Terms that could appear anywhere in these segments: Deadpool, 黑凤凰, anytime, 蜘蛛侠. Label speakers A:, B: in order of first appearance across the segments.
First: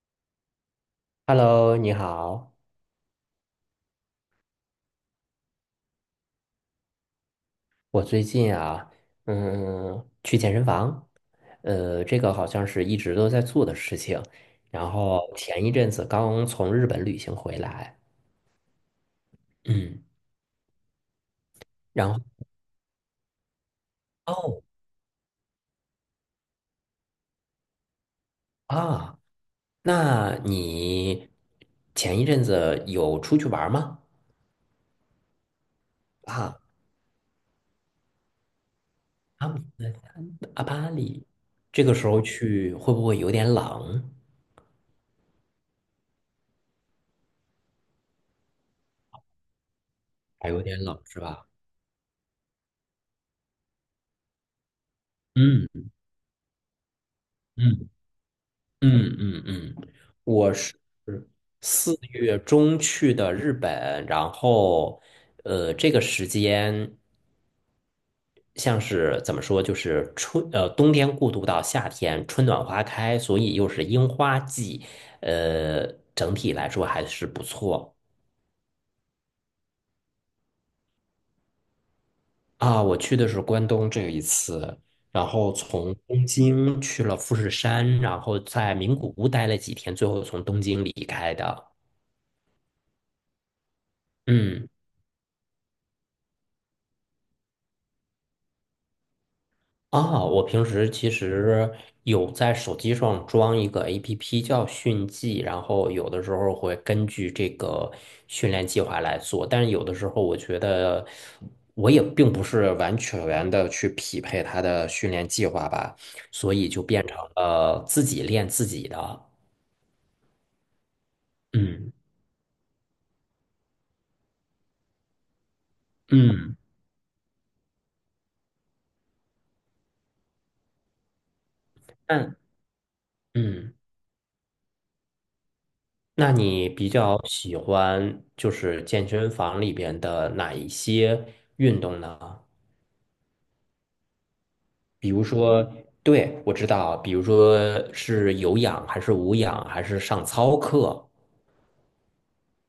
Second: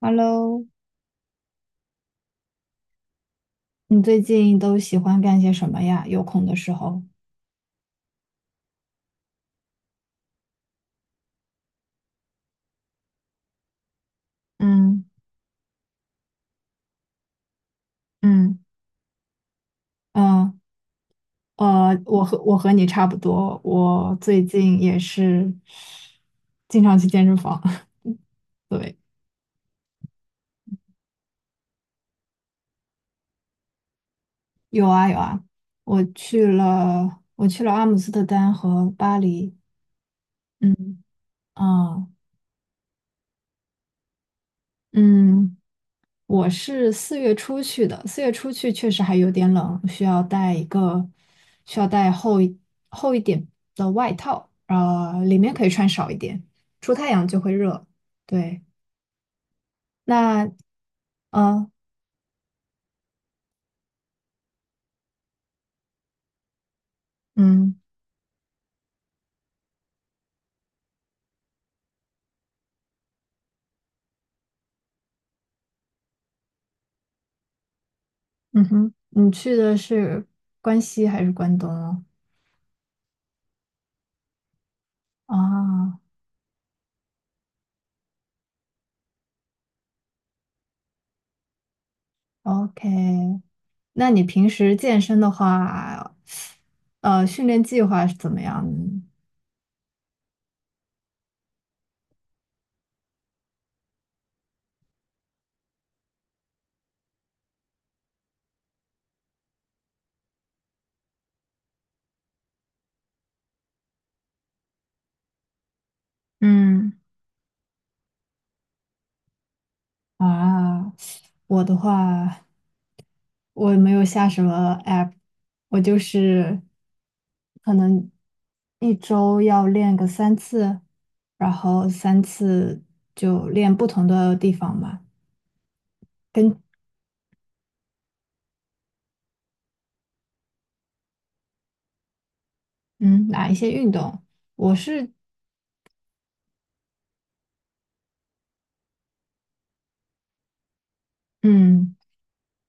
A: Hello，
B: Hello，你好。
A: 你最近都喜欢干些什么呀？有空的时候，
B: 我最近啊，去健身房，这个好像是一直都在做的事情。然
A: 嗯
B: 后前一阵子刚从日本旅行回来，
A: 嗯
B: 嗯，
A: 嗯
B: 然后
A: 我和你差不多，我最
B: 哦
A: 近也是经常去健身房。对，
B: 啊，那你前一阵子有出去玩儿吗？
A: 有啊有啊，我去
B: 啊，
A: 了阿姆斯特丹和巴
B: 阿
A: 黎，
B: 姆斯阿巴
A: 嗯
B: 里，这个
A: 啊
B: 时候去会不会有点冷？
A: 嗯，我是四月初去的，四月初去确实还有点冷，需要
B: 还
A: 带
B: 有
A: 一
B: 点冷
A: 个，
B: 是吧？
A: 需要带厚一点的外套，里面可以
B: 嗯
A: 穿少一点，出太阳就会热。
B: 嗯
A: 对，
B: 嗯嗯嗯，
A: 那
B: 我是
A: 呃，
B: 4月中去的日本，然后这个时间
A: 嗯
B: 像是怎么说，就是冬天过渡到夏天，春暖花开，所以又是樱花季，呃，整体来说还是不错
A: 嗯哼，你去的是关西还是关东哦？
B: 啊。我去的是关东这一次，然后从
A: 啊
B: 东京去了富士山，然后在名古屋待了几天，最后从东京离开的。
A: ，OK，那你平
B: 嗯
A: 时健身的话，训练计划是怎么样的呢？
B: 啊，我平时其实有在手机上装一个 APP 叫迅记，然后有的时候会根据这个训练计划来做，但是有的时候我觉得我也并不是完全的去匹配它的训练计划吧，所以就
A: 嗯
B: 变成了自己练自己的。
A: 啊，我的
B: 嗯
A: 话。我没有下什么 app，我就
B: 嗯，
A: 是可能1周要练个三次，然后三
B: 那
A: 次就练
B: 嗯，
A: 不同的地方嘛，
B: 那
A: 跟
B: 你比较喜欢就是健身房里边的哪一些运动呢？
A: 嗯哪一些运动。我
B: 比
A: 是
B: 如说，对，我知道，比如说是有氧还是无氧，还是上操课，
A: 嗯，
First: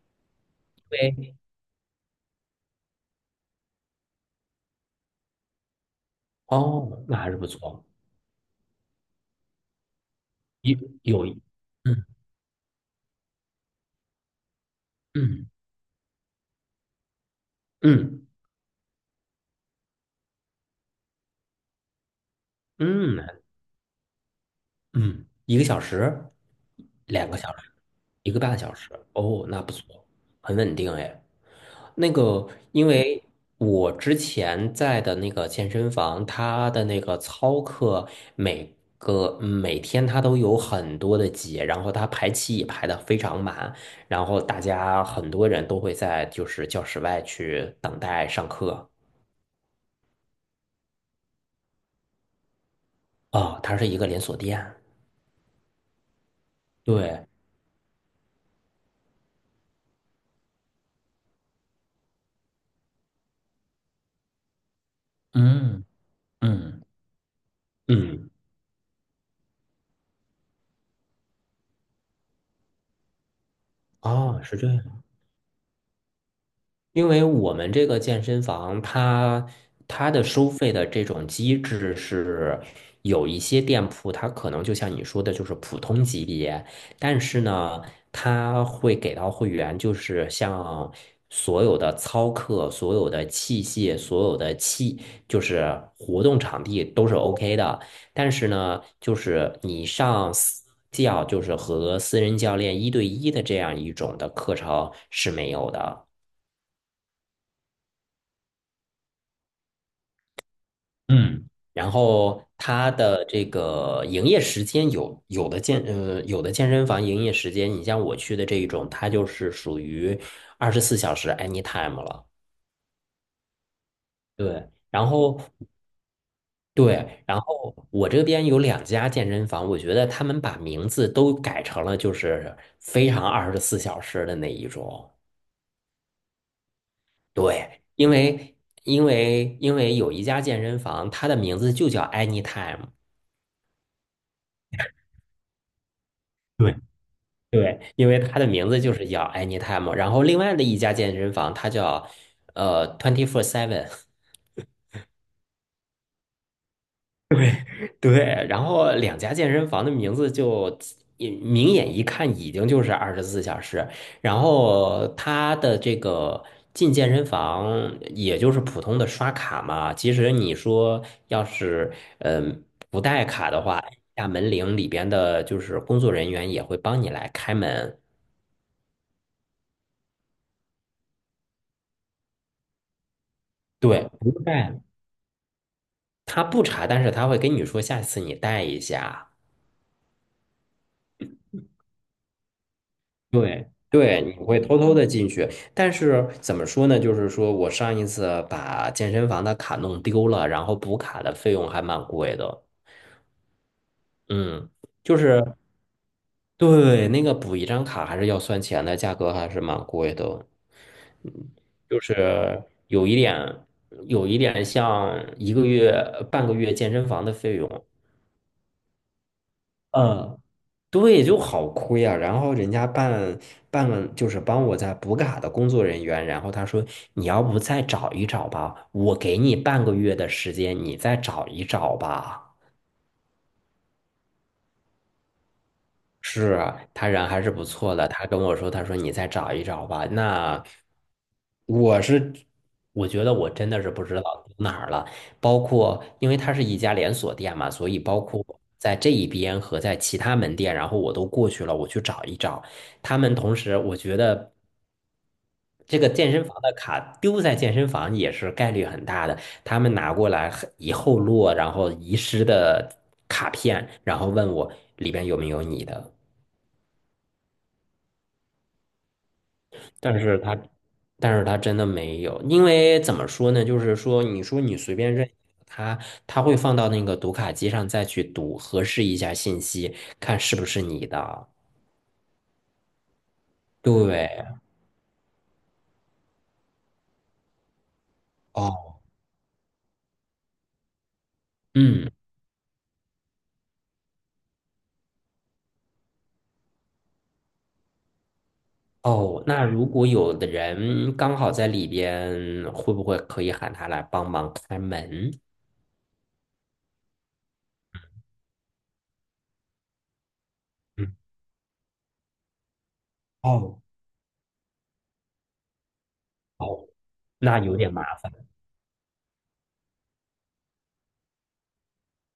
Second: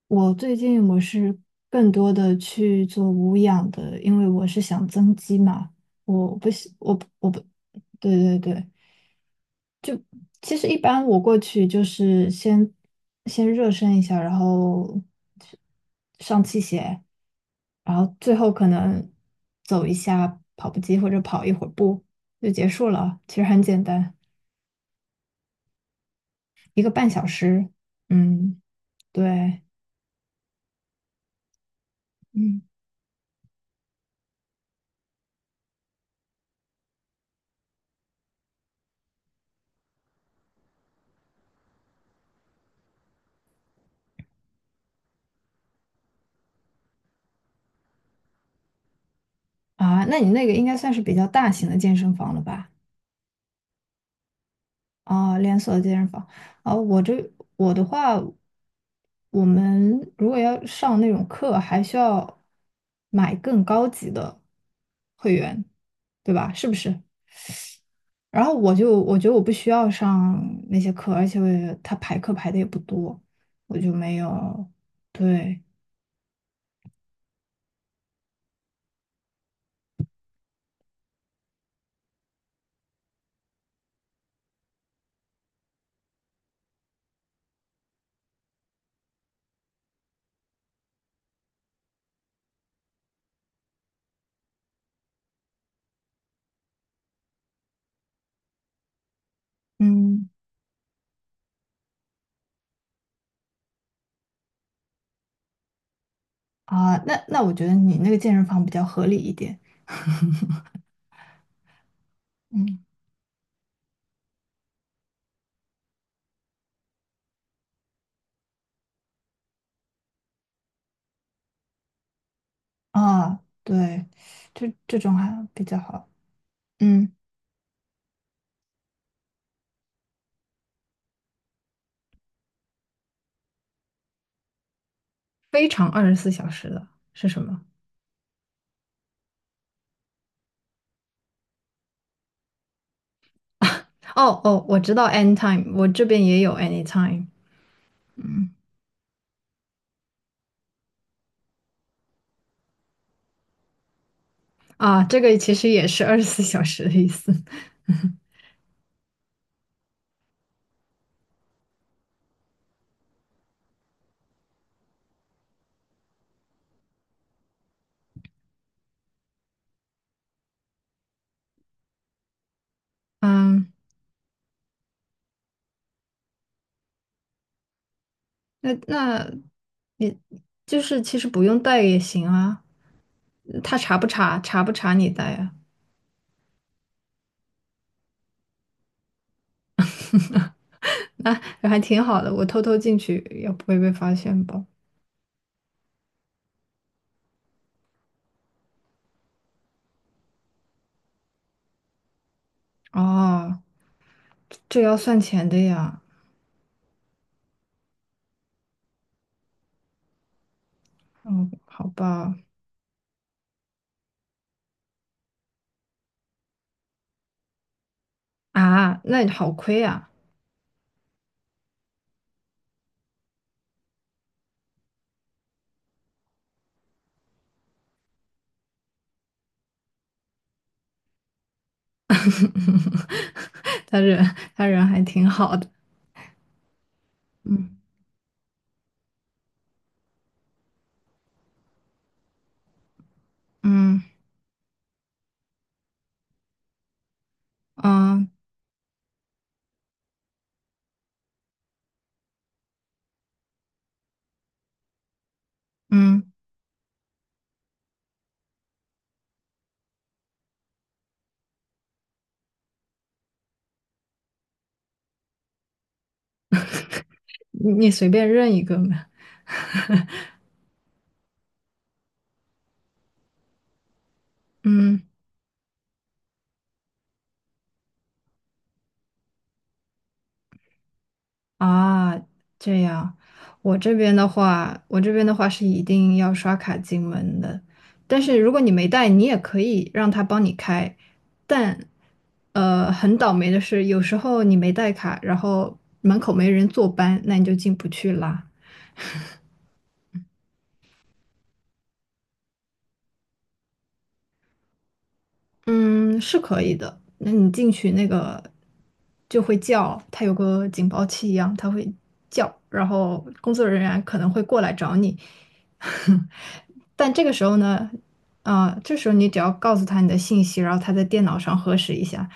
A: 我最近我是
B: 对，
A: 更多的去做无氧的，因为我是想增肌嘛，我不喜我
B: 哦，
A: 不
B: 那
A: 我
B: 还是
A: 不
B: 不错，
A: 对对对，其实一
B: 有
A: 般我
B: 有，
A: 过去就
B: 嗯
A: 是先热身一下，然后
B: 嗯
A: 上器械，然后
B: 嗯
A: 最后可能走一下跑步机或者跑一会儿步就结束了。
B: 嗯，
A: 其实很简单，
B: 嗯，1个小时，
A: 一个半小
B: 两个小
A: 时。
B: 时，一个半
A: 嗯，
B: 小时，哦，那
A: 对，
B: 不错，很稳定哎。那个，
A: 嗯，
B: 因为我之前在的那个健身房，它的那个操课每天它都有很多的节，然后它排期也排的非常满，然后大家很多人都会在就是教室外去等待上课。
A: 啊，那你那个应该算是比较大型的健身房了吧？
B: 哦，它是一个连锁店。
A: 啊，连锁健身房啊，
B: 对，
A: 我的话，我们如果要上那种课，还需要买更高级的会员，
B: 嗯
A: 对吧？是不
B: 嗯，
A: 是？
B: 嗯，
A: 然后我觉得我不需要上那些课，而且我也，他排课排的也不多，我就没
B: 哦，是这
A: 有，
B: 样。
A: 对，
B: 因为我们这个健身房它的收费的这种机制是有一些店铺，它可能就像你说的，就是普通级别，但是呢，它会给到会员，就是像所有的操课、所有的器械、所有的器，就是活动场地都是 OK 的，但是呢，就是你
A: 嗯
B: 上私教，就是和私人教练一对一的这样一种的课程是没有的。
A: 那我觉得你那个健身房比较合理一点，
B: 嗯然后
A: 嗯
B: 它的这个营业时间有的健身房营业时间，你像我去的这一种，它就是属于二十四小时 anytime 了。
A: 对，
B: 对，
A: 这
B: 然
A: 种
B: 后
A: 还比较好，嗯。
B: 对，然后我这边有两家健身房，我觉得他们把名字都改成了就是非常二十四小时的那一种。
A: 非常二十四小时的是什么？
B: 对，因为有一家健身房，它的名字就叫 anytime。
A: 哦哦，我知道 anytime，我这边也有
B: 对。
A: anytime。
B: 对，因为它的
A: 嗯
B: 名字就是叫 Anytime，然后另外的一家健身房它叫Twenty Four Seven，
A: 这个其实也是二十四小时的意思。
B: 对，然后两家健身房的名字就也明眼一看已经就是二十四小时，然后它的这个进健身房也就是普通的刷卡嘛，其实你说要是嗯不带卡的
A: 嗯，
B: 话，按下门铃里边的就是工作人员也会帮你来开门，
A: 那你就是其实不用带也行啊，他查不
B: 对，不
A: 查？查不
B: 带。
A: 查你带啊？
B: 他不查，但是他会跟你说下次你带一下。
A: 那还挺好的，我偷偷进去也不
B: 对，
A: 会被发
B: 对，你
A: 现
B: 会
A: 吧？
B: 偷偷的进去，但是怎么说呢？就是说我上一次把健身房的卡弄丢了，然后补卡的费用还蛮贵的。
A: 哦，
B: 嗯，
A: 这要
B: 就
A: 算
B: 是
A: 钱的呀。
B: 对那个补一张卡还是要算钱的，价格还是蛮贵的。嗯，
A: 哦，好
B: 就
A: 吧。
B: 是有一点，像一个月、半个月健身房的费用。
A: 啊，那好亏啊。
B: 嗯。对，就好亏啊。然后人家办了，就是帮我在补卡的工作人员，然后他说你要不再找一找吧，我给你半个月的时间，你再找一找吧。
A: 他人还挺好的，
B: 是啊，他人还是不
A: 嗯
B: 错的。他跟我说，他说你再找一找吧。那我是，我觉得我真的是
A: 嗯
B: 不知道丢哪儿了。包括因为它是一家连锁店嘛，所以包
A: 嗯
B: 括在这一边和在其他门店，然后我都过去了，我去找一找。他们同时，我觉得这个
A: 嗯，
B: 健身房的卡丢在健身房也是概率很大的。他们拿过来以后落，然后遗失的卡片，然后问我里边有没有你的。
A: 你随便认一个嘛，
B: 但是他，但是他真的没有，因为怎么说呢？就是说，你说你随
A: 嗯
B: 便认他，他会放到那个读卡机上再去读，核实一下信息，看是不是你的。
A: 啊这样，我这边的
B: 对，
A: 话，是一定要刷卡进门的，但是如果你没
B: 哦，
A: 带，你也可以让他帮你开，但
B: 嗯，
A: 呃很倒霉的是，有时候你没带卡，然后门口没人坐班，那你就进不去啦。
B: 哦，那如果有的人刚好在里边，会不会可以喊他来帮忙开门？
A: 嗯，是可以的。那你进去那个就会叫，它有个警报
B: 嗯，
A: 器一样，它会叫，然后工作
B: 哦，
A: 人员可能会过来找你。
B: 哦，
A: 但这个时候
B: 那有
A: 呢，
B: 点麻烦。
A: 啊、这时候你只要告诉他你的信息，然后他在电脑上核实一下，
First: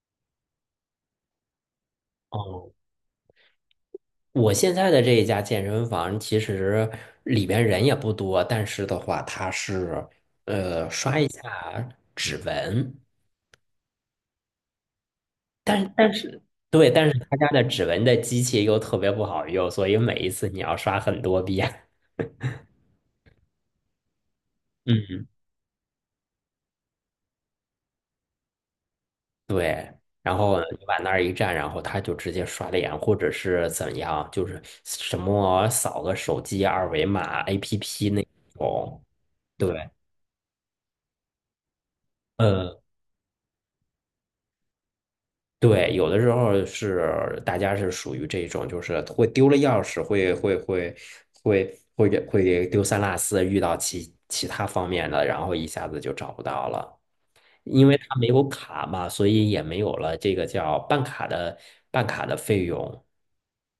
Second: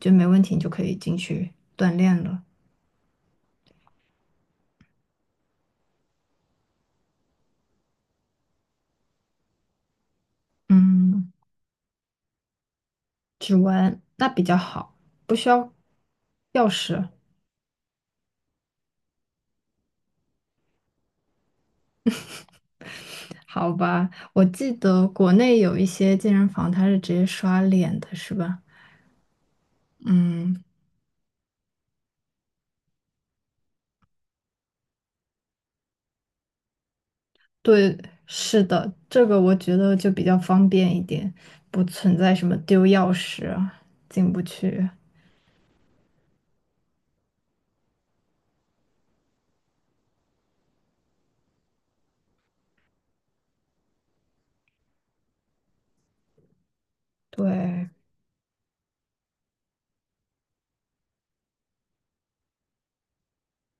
A: 就没问题，你就可以进去锻炼了。
B: 哦。我现在的这一家健身房，其实里边人也不多，但是的话，它是刷一
A: 嗯，
B: 下指纹，
A: 指纹那比较好，不需要
B: 但是
A: 钥
B: 对，但
A: 匙。
B: 是他家的指纹的机器又特别不好用，所以每一次你要刷很多遍。
A: 好吧，我记得
B: 嗯，
A: 国内有一些健身房，它是直接刷脸的，是吧？
B: 对。然后
A: 嗯，
B: 你往那儿一站，然后他就直接刷脸，或者是怎样，就是什么扫个手机二维码
A: 对，
B: APP 那
A: 是的，
B: 种。
A: 这个我觉
B: 对。
A: 得就比较方便一点，不存在什么
B: 呃
A: 丢钥匙啊进不去。
B: 对，有的时候是大家是属于这种，就是会丢了钥匙，会丢三落四，遇到其他方面的，然后一下子就找不到了，因
A: 对，
B: 为他没有卡嘛，所以也没有了这个叫办卡的费用。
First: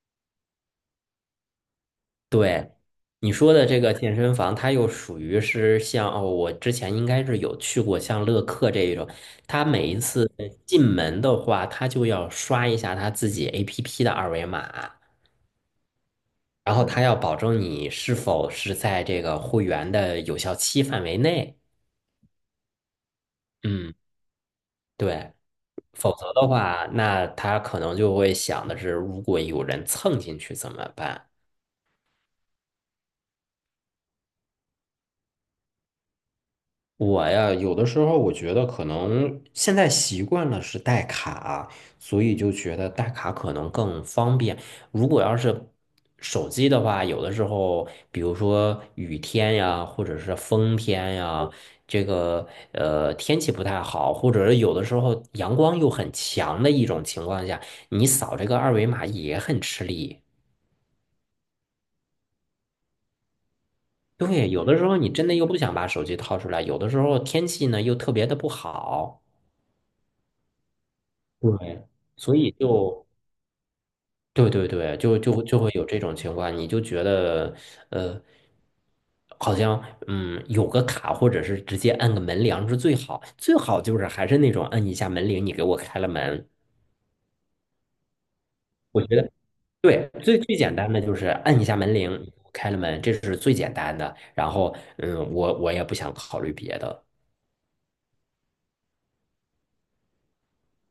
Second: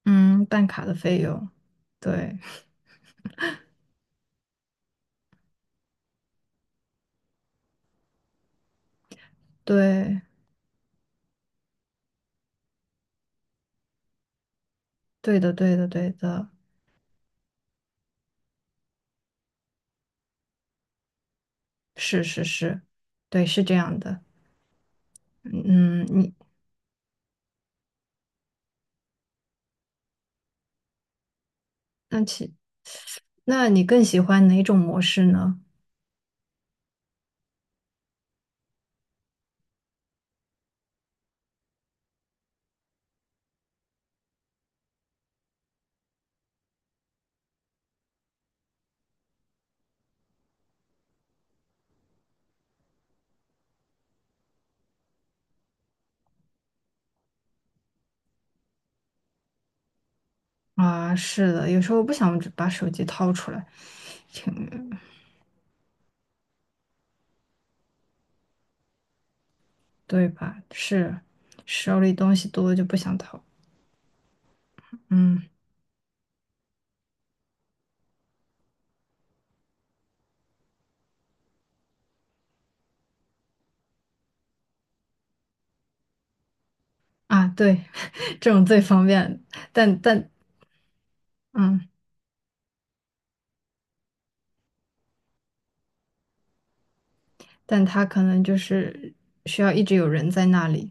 A: 嗯，办卡的费用，对，
B: 对，你说的这个健身房，它又属于是我之前应该是有去过像乐客这一种，它每一
A: 对，
B: 次进门的话，它就要刷一下它自己 APP 的二维码，
A: 对的，对的，对的，
B: 然后他要保证你是否是在这个会员的有效期范围内。
A: 是是是，对，是这
B: 嗯，
A: 样的。
B: 对，
A: 嗯，
B: 否则
A: 你
B: 的话，那他可能就会想的是，如果有人蹭进去怎么办？
A: 那其那你更喜欢哪种模式呢？
B: 我呀，有的时候我觉得可能现在习惯了是带卡啊，所以就觉得带卡可能更方便。如果要是手机的话，有的时候，比如说雨天呀，或者是风天呀，这个天气不太好，或者是有的时候阳光又很强的一种情况下，你扫这个二维码也很吃力。
A: 啊，是的，有时候我不想把手机掏出来。
B: 对，
A: 挺
B: 有的时候你真的又不想把手机掏出来，有的时候天气呢又特别的不好。
A: 对吧？是，
B: 对，
A: 手里东
B: 所
A: 西
B: 以
A: 多就不
B: 就
A: 想投，
B: 对对对，就
A: 嗯
B: 就就会有这种情况，你就觉得呃，好像有个卡，或者是直接按个门铃是最好，最好就是还是那种按一下门铃，你给我开了门。
A: 对，这种最
B: 我
A: 方
B: 觉得
A: 便，但
B: 对，
A: 但
B: 最最简单的就是按一下
A: 嗯，
B: 门铃，开了门，这是最简单的。然后我也不想考虑别的。
A: 但他可能就是需要一直有人在那里，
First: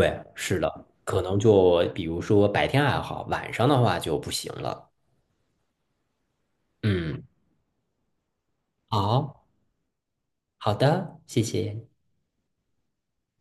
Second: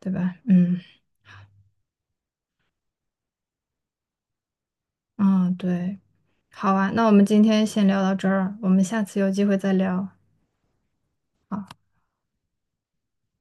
A: 对吧？
B: 是
A: 嗯
B: 的，可能就比如说白天还好，晚上的话就不行了。
A: 嗯，对，好啊，那我
B: 嗯，
A: 们今天先聊到这儿啊，我们下次有机
B: 好。
A: 会再聊。
B: 好的，谢谢，